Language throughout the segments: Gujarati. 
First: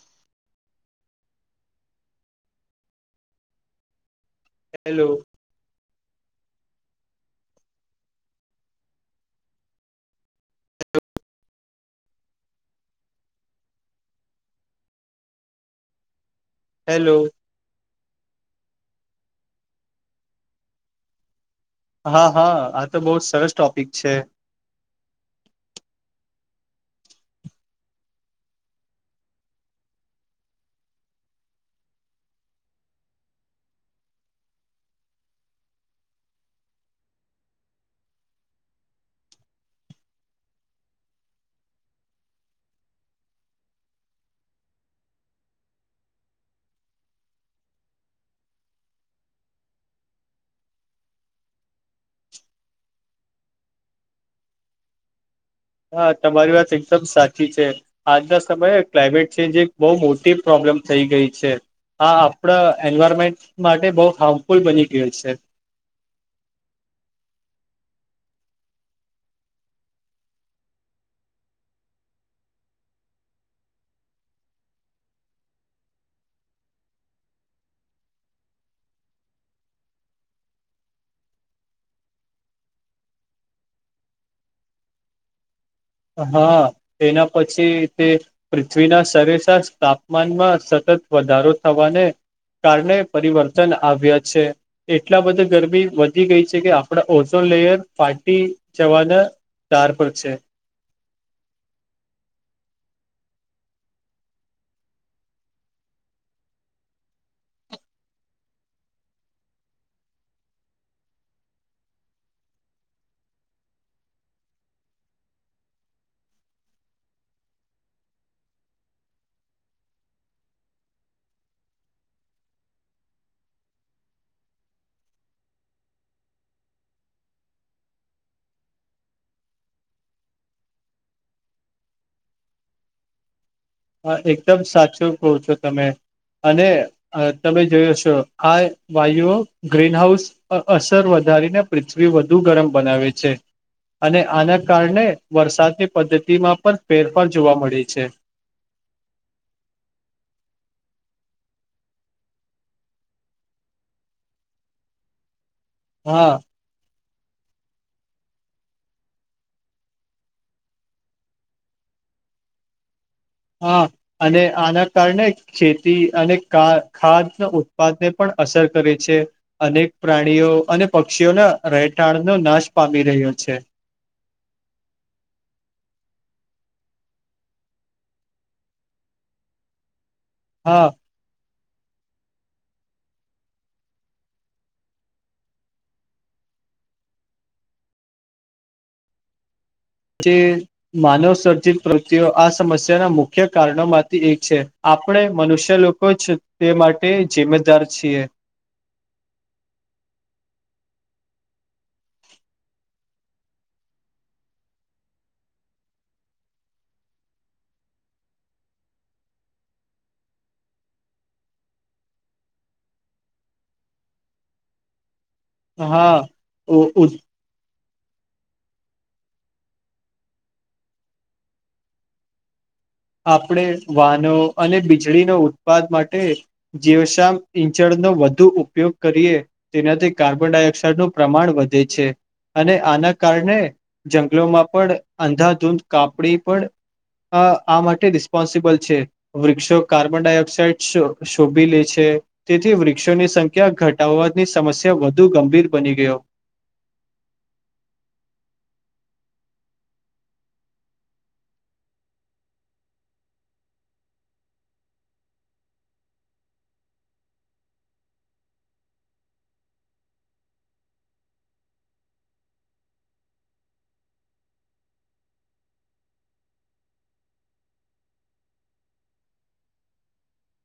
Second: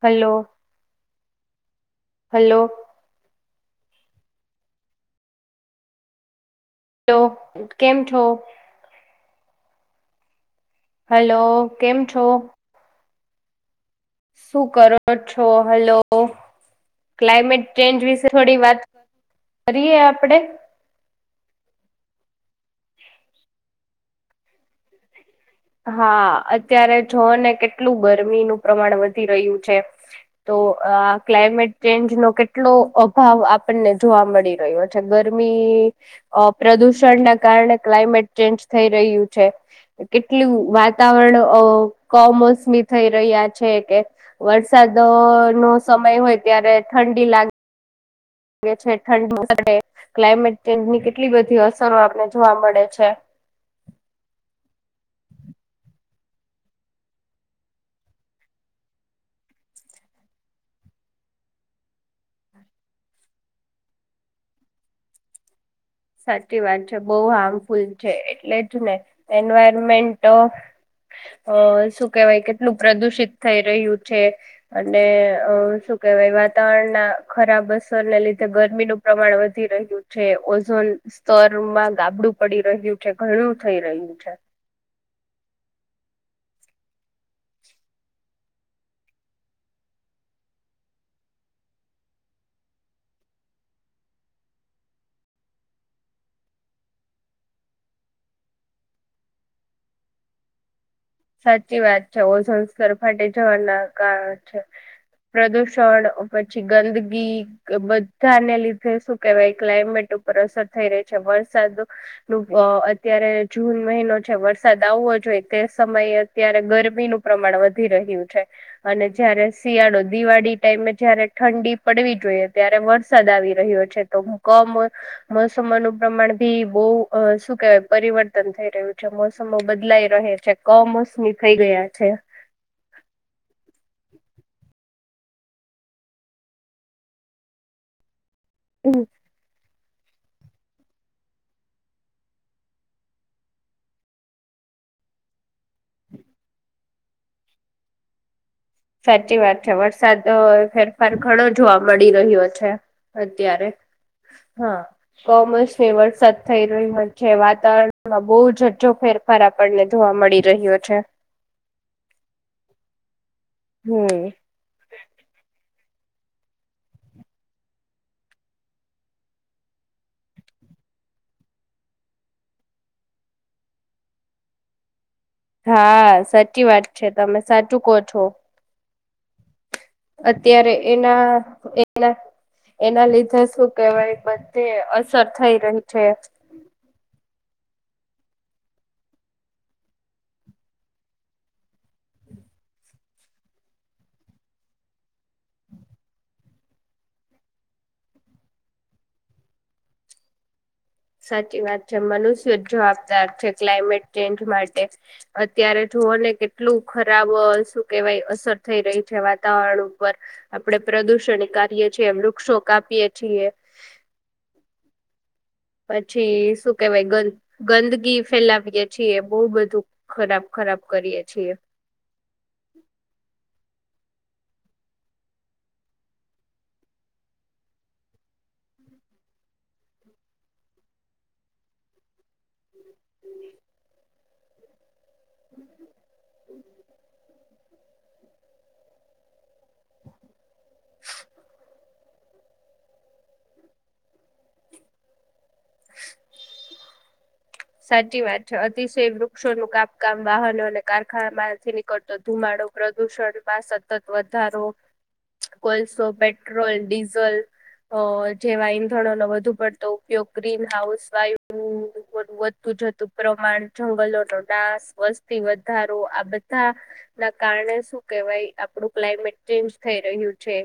હલો હલો હલો હલો કેમ છો? હેલો કેમ છો? શું કરો છો? હલો હેલો ક્લાઇમેટ ચેન્જ વિશે થોડી વાત કરીરીએ આપડે? હા હા આ તો બહ સરસ ટોપિક છે, હા, અત્યારે જો ને કેટલું ગરમીનુંું પ્રમાણ વધી રહ્યું છે, તો આ ક્લાયમેટ ચેન્જ નો કેટલો અભાવ આપણને જોવા મળી રહ્યો છે, ગરમી પ્રદૂષણ ના કારણે ક્લાયમેટ ચેન્જ થઈ રહ્યું છે, એટલું વાતાવરણ કમોસમી થઈ રહ્યા છે, કે વરસાદો નો સમય હોય ત્યારે ઠંડી લાગે ઠંડડે ક્લાઇમેટ ચેન્જની કેટલી બધી અર સ આપને જોવા મળે છે, હા, તમારી વાત એકદમ સાચી છે આજના સમયે ક્લાઇમેટ ચેન્જ એક બહુ મોટી પ્રોબ્લેમ થઈ ગઈ છે. આ આપણા એન્વાયરમેન્ટ માટે બહુ હાર્મફુલ બની ગયું છે, સાચી વાત છે, બહુ હાર્મફુલ છે એટલે જ ને એન્વાયરમેન્ટ અ શું કેવાય કેટલું પ્રદુષિત થઈ રહ્યું છે, અને અ શ વાય વાતાવરણ ના ખરાબ અસરને લીધે ગરમીનુંું પ્રમાણ વધી રહ્યું છે. સ્તરમાં ગાબડું પડી રહ્યું છે, ઘણું થઈ રહ્યું છે હા, એના પછી તે પૃથ્વીના સરેશશ તાપમાનમાં સત તત વધારો થવા ને કારણે પરિવર્તન આવ્યા છે એટલા બધ ગરમી વધી ગઈ છે કે આપણા ઓછો લેયર ફાટી જવાના તાર પર છે. સાચી વાત છે. ઓ સંસ્કાર ફાટી જવાના કારણ છે. પ્રદૂષણ પછી ગંદગી બધાને લીધે શું કેહેવાય ક્લાઇમેટ ઉપર અસર થઈ રહી છે. વરસાદ નું અત્યારે જૂન મહિનો છે વરસાદ આવો અ જોઈ તેસ સમયે અત્યારે ગરમીનું પ્રમાણ વધી રહ્યું છે અને જયારે શિયાળો દિવાળી ટાઈમ જયારે ઠંડી પડવી જોઈએ ત્યારે વરસાદ આવી રહ્યો છે તો કમ મોસમમાં ન પ્રમાણ ભી બવ શું કેવાય પરિવર્તન થઈ રહ્યું છે મોસમો બદલાઈ રહે છે. કમોસમી થઈ ગયા છે. હા એકદમ સાચું કહો છો તમે અને તમે જોયો શો હાય ભાઈઓ. ગ્રીનહાઉસ અસર વધારીને પૃથ્વી વધુ ગરમ બનાવે છે. અને આના કારણે વરસાદની પદ્ધતિમાં પણ ફેરફાર જોવા મળે છે. સાચી વાત છે. વરસાદ ફેરફાર ઘણો જોવા મળી રહ્યો છે. અત્યારે. હા, કોમસને હા વરસાદ થઈ રહ્યો છે. વાતાવરણમાં બહુ જજો ફેરફાર આપણને જોવા મળી રહ્યો છે. [inaudible] હા હમ અને આના કારણે ખે તી અને ખાદ ઉત્પાદને પણ અસર કરે છે. અનેક પ્રાણીઓ અને પક્ષીઓના રહેઠાણ નો નાશ પામી રહ્યો છે. હા, સાચી વાત છે તમે સાચું કો છો. અત્યારે હા એના એના એના લીધે શું કેહેવાય બધી અસર થઈ રહી છે. [inaudible] જે માનવ સર્જિત પ્રતિઓ આ સમસ્યાના મુખ્ય કારણો માંથી એક છે. આ પડે મનુષ્ય લોકો જ તે માટે જિ્મેદાર છીએ. [inaudible] સાચી વાત છે, મનુષ્ય જ જવાબદાર છે ક્લાઇમેટ ચેન્જ માટે. અત્યારે તો જોવો ને કેટલું ખરાબ શું કેવાય અસર થઈ રહી છે વાતાવરણ ઉપર આપડે પ્ર પ્રદૂષણ કારીએે છીએ, વૃક્ષો કાપીએ છીએ. હા પછી શું કેવાય ગ ગંદ કી ફેલાવીએે છીએ. બવ બધું ખરાબ ખરાબ કરીએ છીએ. આપણે વાહનો અને વીજળીનો ઉત્પાદ માટે જીવશમ ઇંચડ નો વધુ ઉપયોગ કરીએ તેનાથી કાર્બન ડાયોક્સાઇડનું પ્રમાણ વધે છે. અને આના કારણે જંગલોમાં પણ અંધાધૂંધ કાપડી પણ હા. આ માટે રિસ્પોન્સિબલ છે. વૃક્ષો કાર્બન ડાયોક્સાઇડ શો શોભી લે છે તેથી વૃક્ષોની સંખ્યા ઘટાવાની સમસ્યા વધુ ગંભીર બની ગયો. સાચી વાત છે, અતિશય વૃક્ષો નું કાપકામ વાહનો અને કારખાના માંથી નીકળતો ધુમાડો પ્રદુષણ માં સતત વધારો કોલસો, પેટ્રોલ, ડીઝલ અ જેવા ઈંધણો નો વધુ પડતો ઉપયોગ ગ્રીન હાઉસ વાયુ એ બધ તું જતું પ્રમાણ, જંગલો નો નાશ, વસ્તી વધારો આ બધા ના કારણે આપડે શું કેવાય આપડુ ક્લામેટ ચેન્જ થઈ રહયુ છે.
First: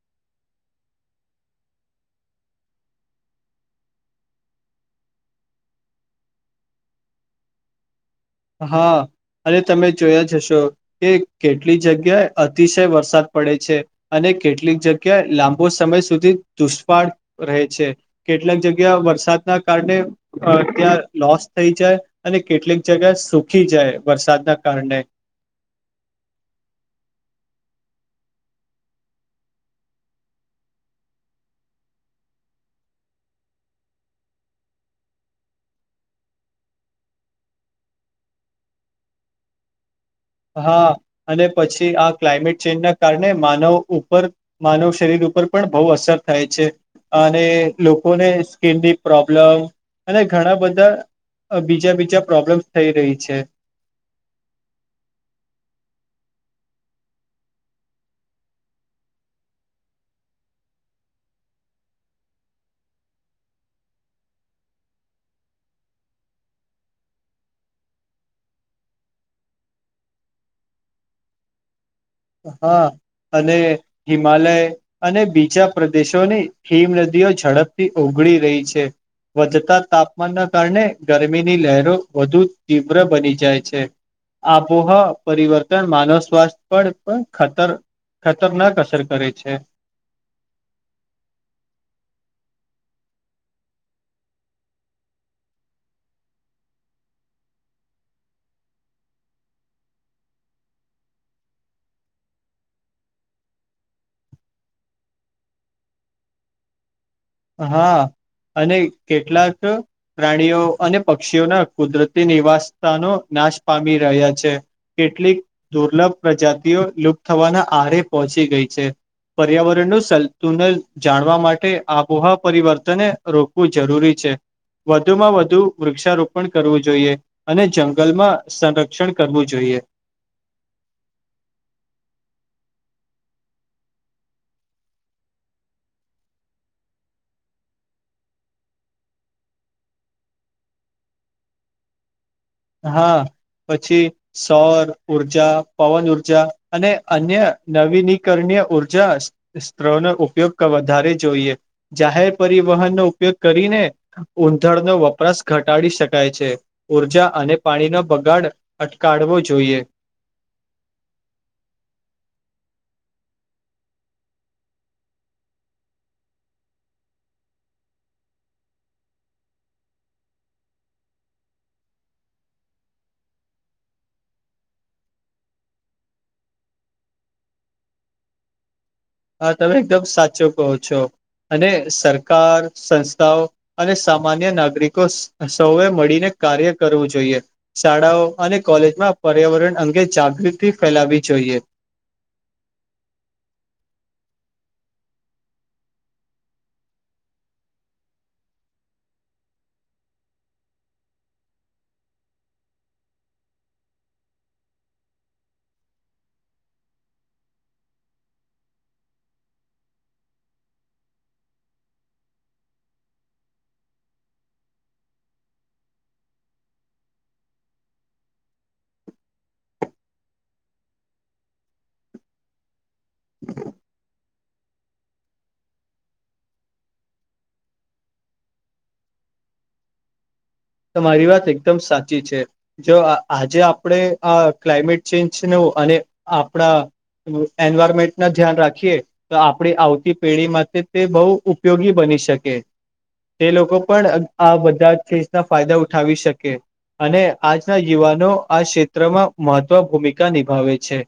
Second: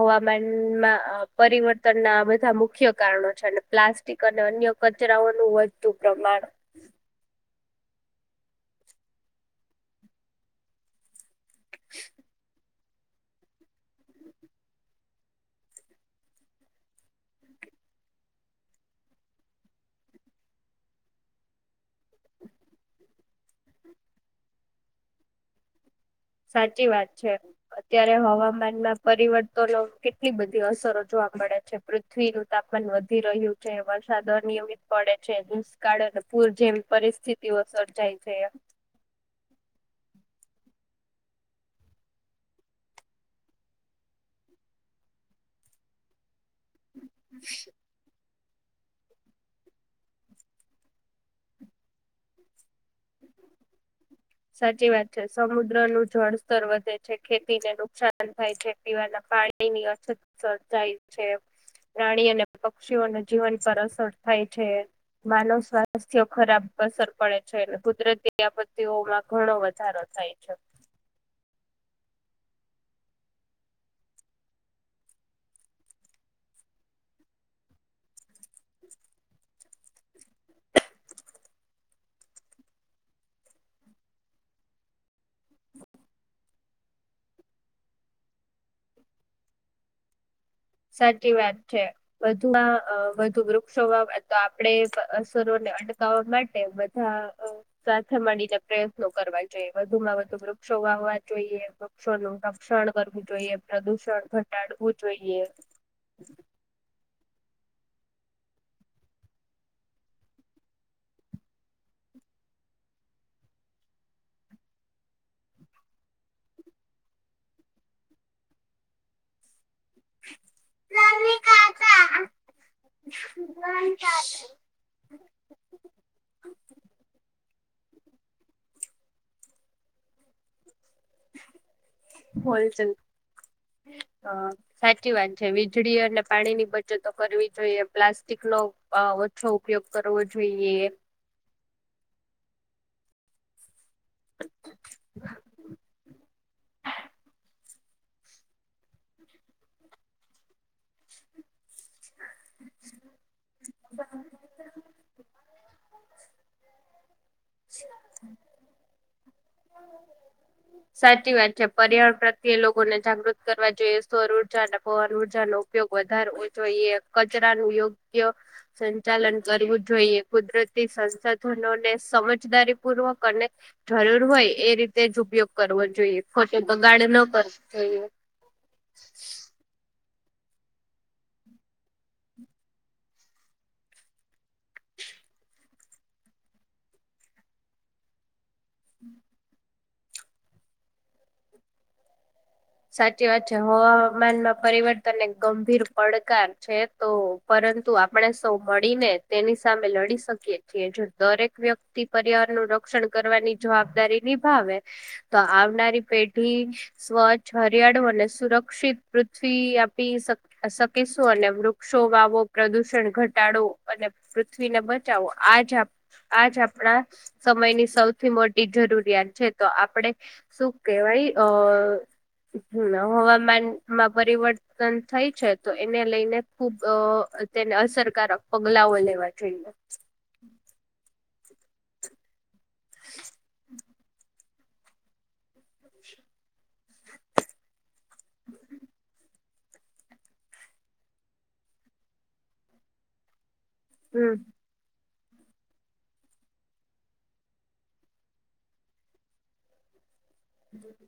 હવામાનમાં પ પરિવર્તન ના બધા મુખ્ય કારણો છે અને પ્લાસ્ટિક અને અન્ય કચરાઓનું વધતું પ્રમાણ હમ હા અને તમે જોયા જશો કે કેટલી જગ્યા અતિશ વરસાદ પડે છે, અને કેટલીક જગ્યા લાંબો સમય સુધી [unintelligible] રહે છે. [unintelligible] કેટલાક જગ્યા વરસાદના કારણે ત્યાં લોસ થઈ જાય અને કેટક [unintelligible] સુખી જાય વરસાદના કારણે. સાચી વાત છે, અત્યારે હવામાનમાં પરિવર્તનો કેટલી બધી અસરો જો મળે છે, પૃથ્વીનું તાપમાન વધી રહ્યું છે, વરસાદ અનિયમિત પડે છે, દુષ્કાળ. પૂર જેમ પરિસ્થિતિઓ સર્જાય છે, એમ. હા અને પછી આ ક્લાયમેટ ચેન્જ ના કારણે માનવ ઉપર માનવ [unintelligible] ઉપર પણ બહુ અસર થાય છે, અને લોકોને. સ્કીિનની પ્રોબ્લેમ અને ઘણા બધા. બીજા બીજા પ્રોબ્લેમ્સ થઈ રહી છે. સાચી વાત છે, સમુદ્ર નું જળસ્તર વધે છે, ખેતીને નુકસાન થાય છે, પીવાના. પાણીની અછત [unintelligible] છે. પ્રાણી અને પક્ષીઓને જીવન પર અસર થાય છે. માનવ સ્વાસ્થ્ય ખરાબ અસર પડે છે, કુદરતી આપત્તિઓમાં. ઘણો વધારો થાય છે. [inaudible] અને હિમાલય અને બીજા પ્રદેશોની હિમ નદીઓ ઝડપથી ઉભ ઉગડી રહી છે. વધતા તાપમાનના કારણે ગરમીની લહેરો વધુ તીવ્ર બની જાય છે. [unintelligible] પરિવર્તન માનવ સ્વાસ્થ્ય [unintelligible] પણ ખતર ખતરનાક અસર કરે છે. સાચી વાત છે, વધુમાં વધુ વૃક્ષોમાં તો આપડે અસરોને અટકાવવા માટે બધા સાથે મળીને પ્રયત્નો કરવા જોઈએ વધુમાં વધુ વ [unintelligible] વાવા જોઈએ પક્ષો નું રક્ષણ કરવું જોઈએ પ્રદુષણ ઘટાડવું જોઈએ. [inaudible] [inaudible] અને કેટલાક પ્રાણીઓ અને પક્ષીઓના કુદરતી નિવાસસ્થાનો નાશ પામી રહ્યા છે. કેટલીક દુર્લભ પ્રજાતિઓ લુપ્ત થવાના આરે પહોંચી ગઈ છે, પર્યાવરણ [unintelligible] જાણવા માટે આબોહા પરિવર્તન રોકવું જરૂરી છે. વધુમાં વધુ વૃક્ષારોપણ કરવું જોઈએ. અને જંગલમાં સંરક્ષણ કરવું જોઈએ. [unintelligible] ચલ હ સાચી વાત છે, વીજળી અને પાણીની બચતો કરવી જોઈએ પ્લાસ્ટિક નો ઓછો ઉપયોગ કરવો જોઈએ. હા પછી સૌર ઉર્જા પવન ઉર્જા અને અન્ય નવીનીકરણીય ઉર્જા [unintelligible] ન ઉપયોગ વધારે જોઈએ. જાહેર પરિવહનનોો ઉપયોગ કરીને ઊંધળનો વપરાશ ઘટાડી શકાય છે. [unintelligible] અને પાણીનો બગાડ અટકળવો જોઈએ સાચી વાત છે, પર્યાવરણ પ્રત્યે લોકોને જાગૃત કરવા જોઈએ સ્વર ઉર્જા પવન [unintelligible] ઉપયોગ વધારવો જોઈએ કચરા નું યોગ્ય સંચાલન કરવું જોઈએ કુદરતી સંસાધનોને સમજ જદારી પૂર્વક અને જરૂર હોય એ રીતે જ ઉપયોગ કરવો જોઈએ ખોટો બગાડ ન કર [inaudible] હા તમે એકદમ સાચો કહો છો. અને સરકાર સંસ્થાઓ અને સામાન્ય નાગરિકો સૌએ મળીને કાર્ય કરવું જોઈએ શાળાઓ અને કોલેજમાં પર્યાવરણ અંગે જાગૃતિ ફેલાવી જોઈએ. જોઈએ. [inaudible] સાચી વાત છે, હવામાનમાં પરિવર્તનને ગંભીર પડકાર છે, તો પરંતુ આપણે સૌ મળીને તેની સામે લડી શકીએ છીએ, જો દરેક વ્યક્તિ પરિવારનું રક્ષણ કરવાની જવાબદારી નિભાવે તો આવનારી પેઢી સ્વચ્છ હરિયાળો અને સુરક્ષિત પૃથ્વી આપી શકેશું અને વૃક્ષો વાવો પ્રદૂષણ ઘટાડો અને પૃથવીને બચાવો આજ આજ આપણા સમયની સૌથી મોટી જરૂરિયાત છે, તો આપડે શું કેહેવાય ભાઈ આ હમ્મ હવામાનમાં પરિવર્તન થઈ છે તો એને લઈને ખુબ તેને અસરકારક પગલાઓ લેવા જોઈએ. મારી વાત એકદમ સાચી છે, જો આજે આપણે ક્લાઇમેટ ચેન્જને નો અને આપણા એન્વાયરમેન્ટ ન ધ્યાન રાખીએ, તો આપણી આવતી પેઢી માટેમાં તે બહુ ઉપયોગી બની શકે તે લોકો લોકો પણ હમ આ બધા છે. ના ફાયદા ઉઠાવી શકે અને આજના યુવાનો આ ક્ષેત્રમાં મહત્વ ભૂમિકા નિભાવે છે,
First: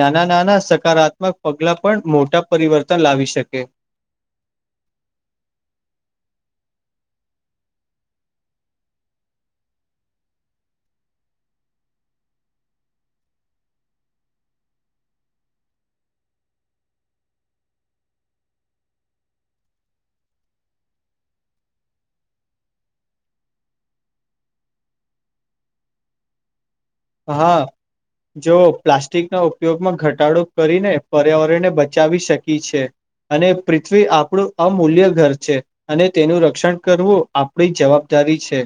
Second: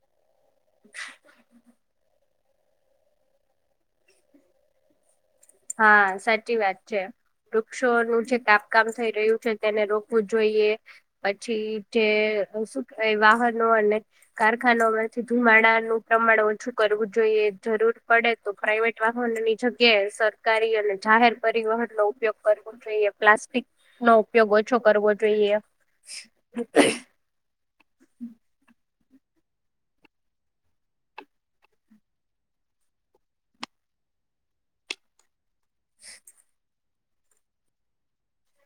નાના નાના સકારાત્મક પગલા પણ મોટા પરિવર્તન લાવી શકે. હા સાચી વાત છે, વૃક્ષોનુંજે કાપકામ થઈ રહ્યું છે તેને રોકવું જોઈએ, પછી જે વાહનો અને કારખાના માંથી ધુમાડાનું પ્રમાણ ઓછું કરવું જોઈએ, જરૂર પડે તો પ્રાાઈવેટ વાહનની જગ્યાએ સર ખી અને જાહેર પરિવહન નો ઉપયોગ કરવો જોઈએ પ્લાસ્ટિક નો ઉપયોગ ઓછો કરવો જોઈએ. [unintelligible] હા જો પ્લાસ્ટિકના ઉપયોગમાં ઘટાડો કરીને પર્યાવરણને બચાવી શકી છે. અને પૃથ્વી આપણું અમૂલ્ય ઘર છે, અને તેનું રક્ષણ કરવું આપણી જવાબદારી છે,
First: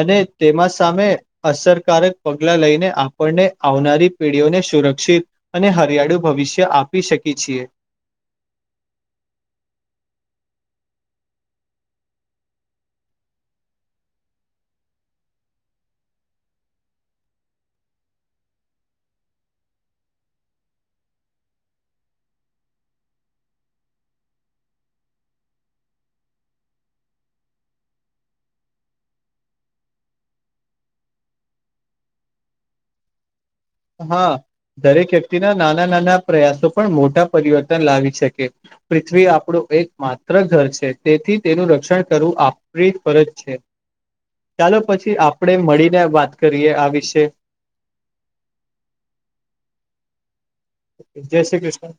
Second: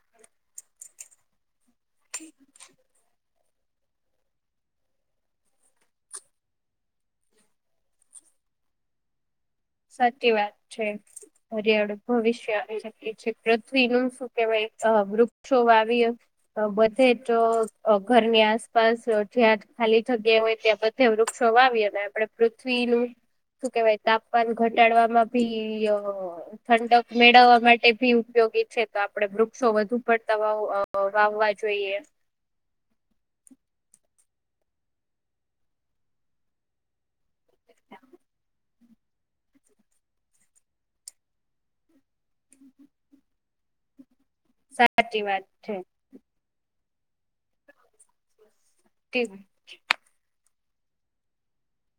અને તેમાં સામે અસરકારક પગલા લઈને આપ આપને આવનારી પેઢીઓને સુરક્ષિત અને હરિયાળુ ભવિષ્ય આપી શકી છીએ, [inaudible] સાચી વાત છે, હરિયાળું ભવિષ્ય આવી શકી છે પૃથ્વી નું શું કેવાય અ વૃક્ષો વાવી બધે તો ઘરની આસપાસ જ્યાં ખાલી જગ્યા હોય, ત્યાં બધે વૃક્ષો વાવીએ અને આપે પૃથ્વીનું શું કેવાય તાપ માન ઘટાડવામાં ભી ઠંડક મેળવવા માટે ભી ઉપયોગી છે, તો આપડે વૃક્ષો વધુ પડતા વાવ વાવવા જોઈએ, હા, દરેક વ્યક્તિના નાના નાના પ્રયાસો પણ મોટા પરિવર્તન લાવી શકે. પૃથ્વી આપણું એક માત્ર ઘર છે, તેથી તેનું રક્ષણ કરવું આપણી ફરજ છે. હ ચાલો પછી આપણે મળીને વાત કરીએ, આ વિશે કેવું જય શ્રી કૃષ્ણ.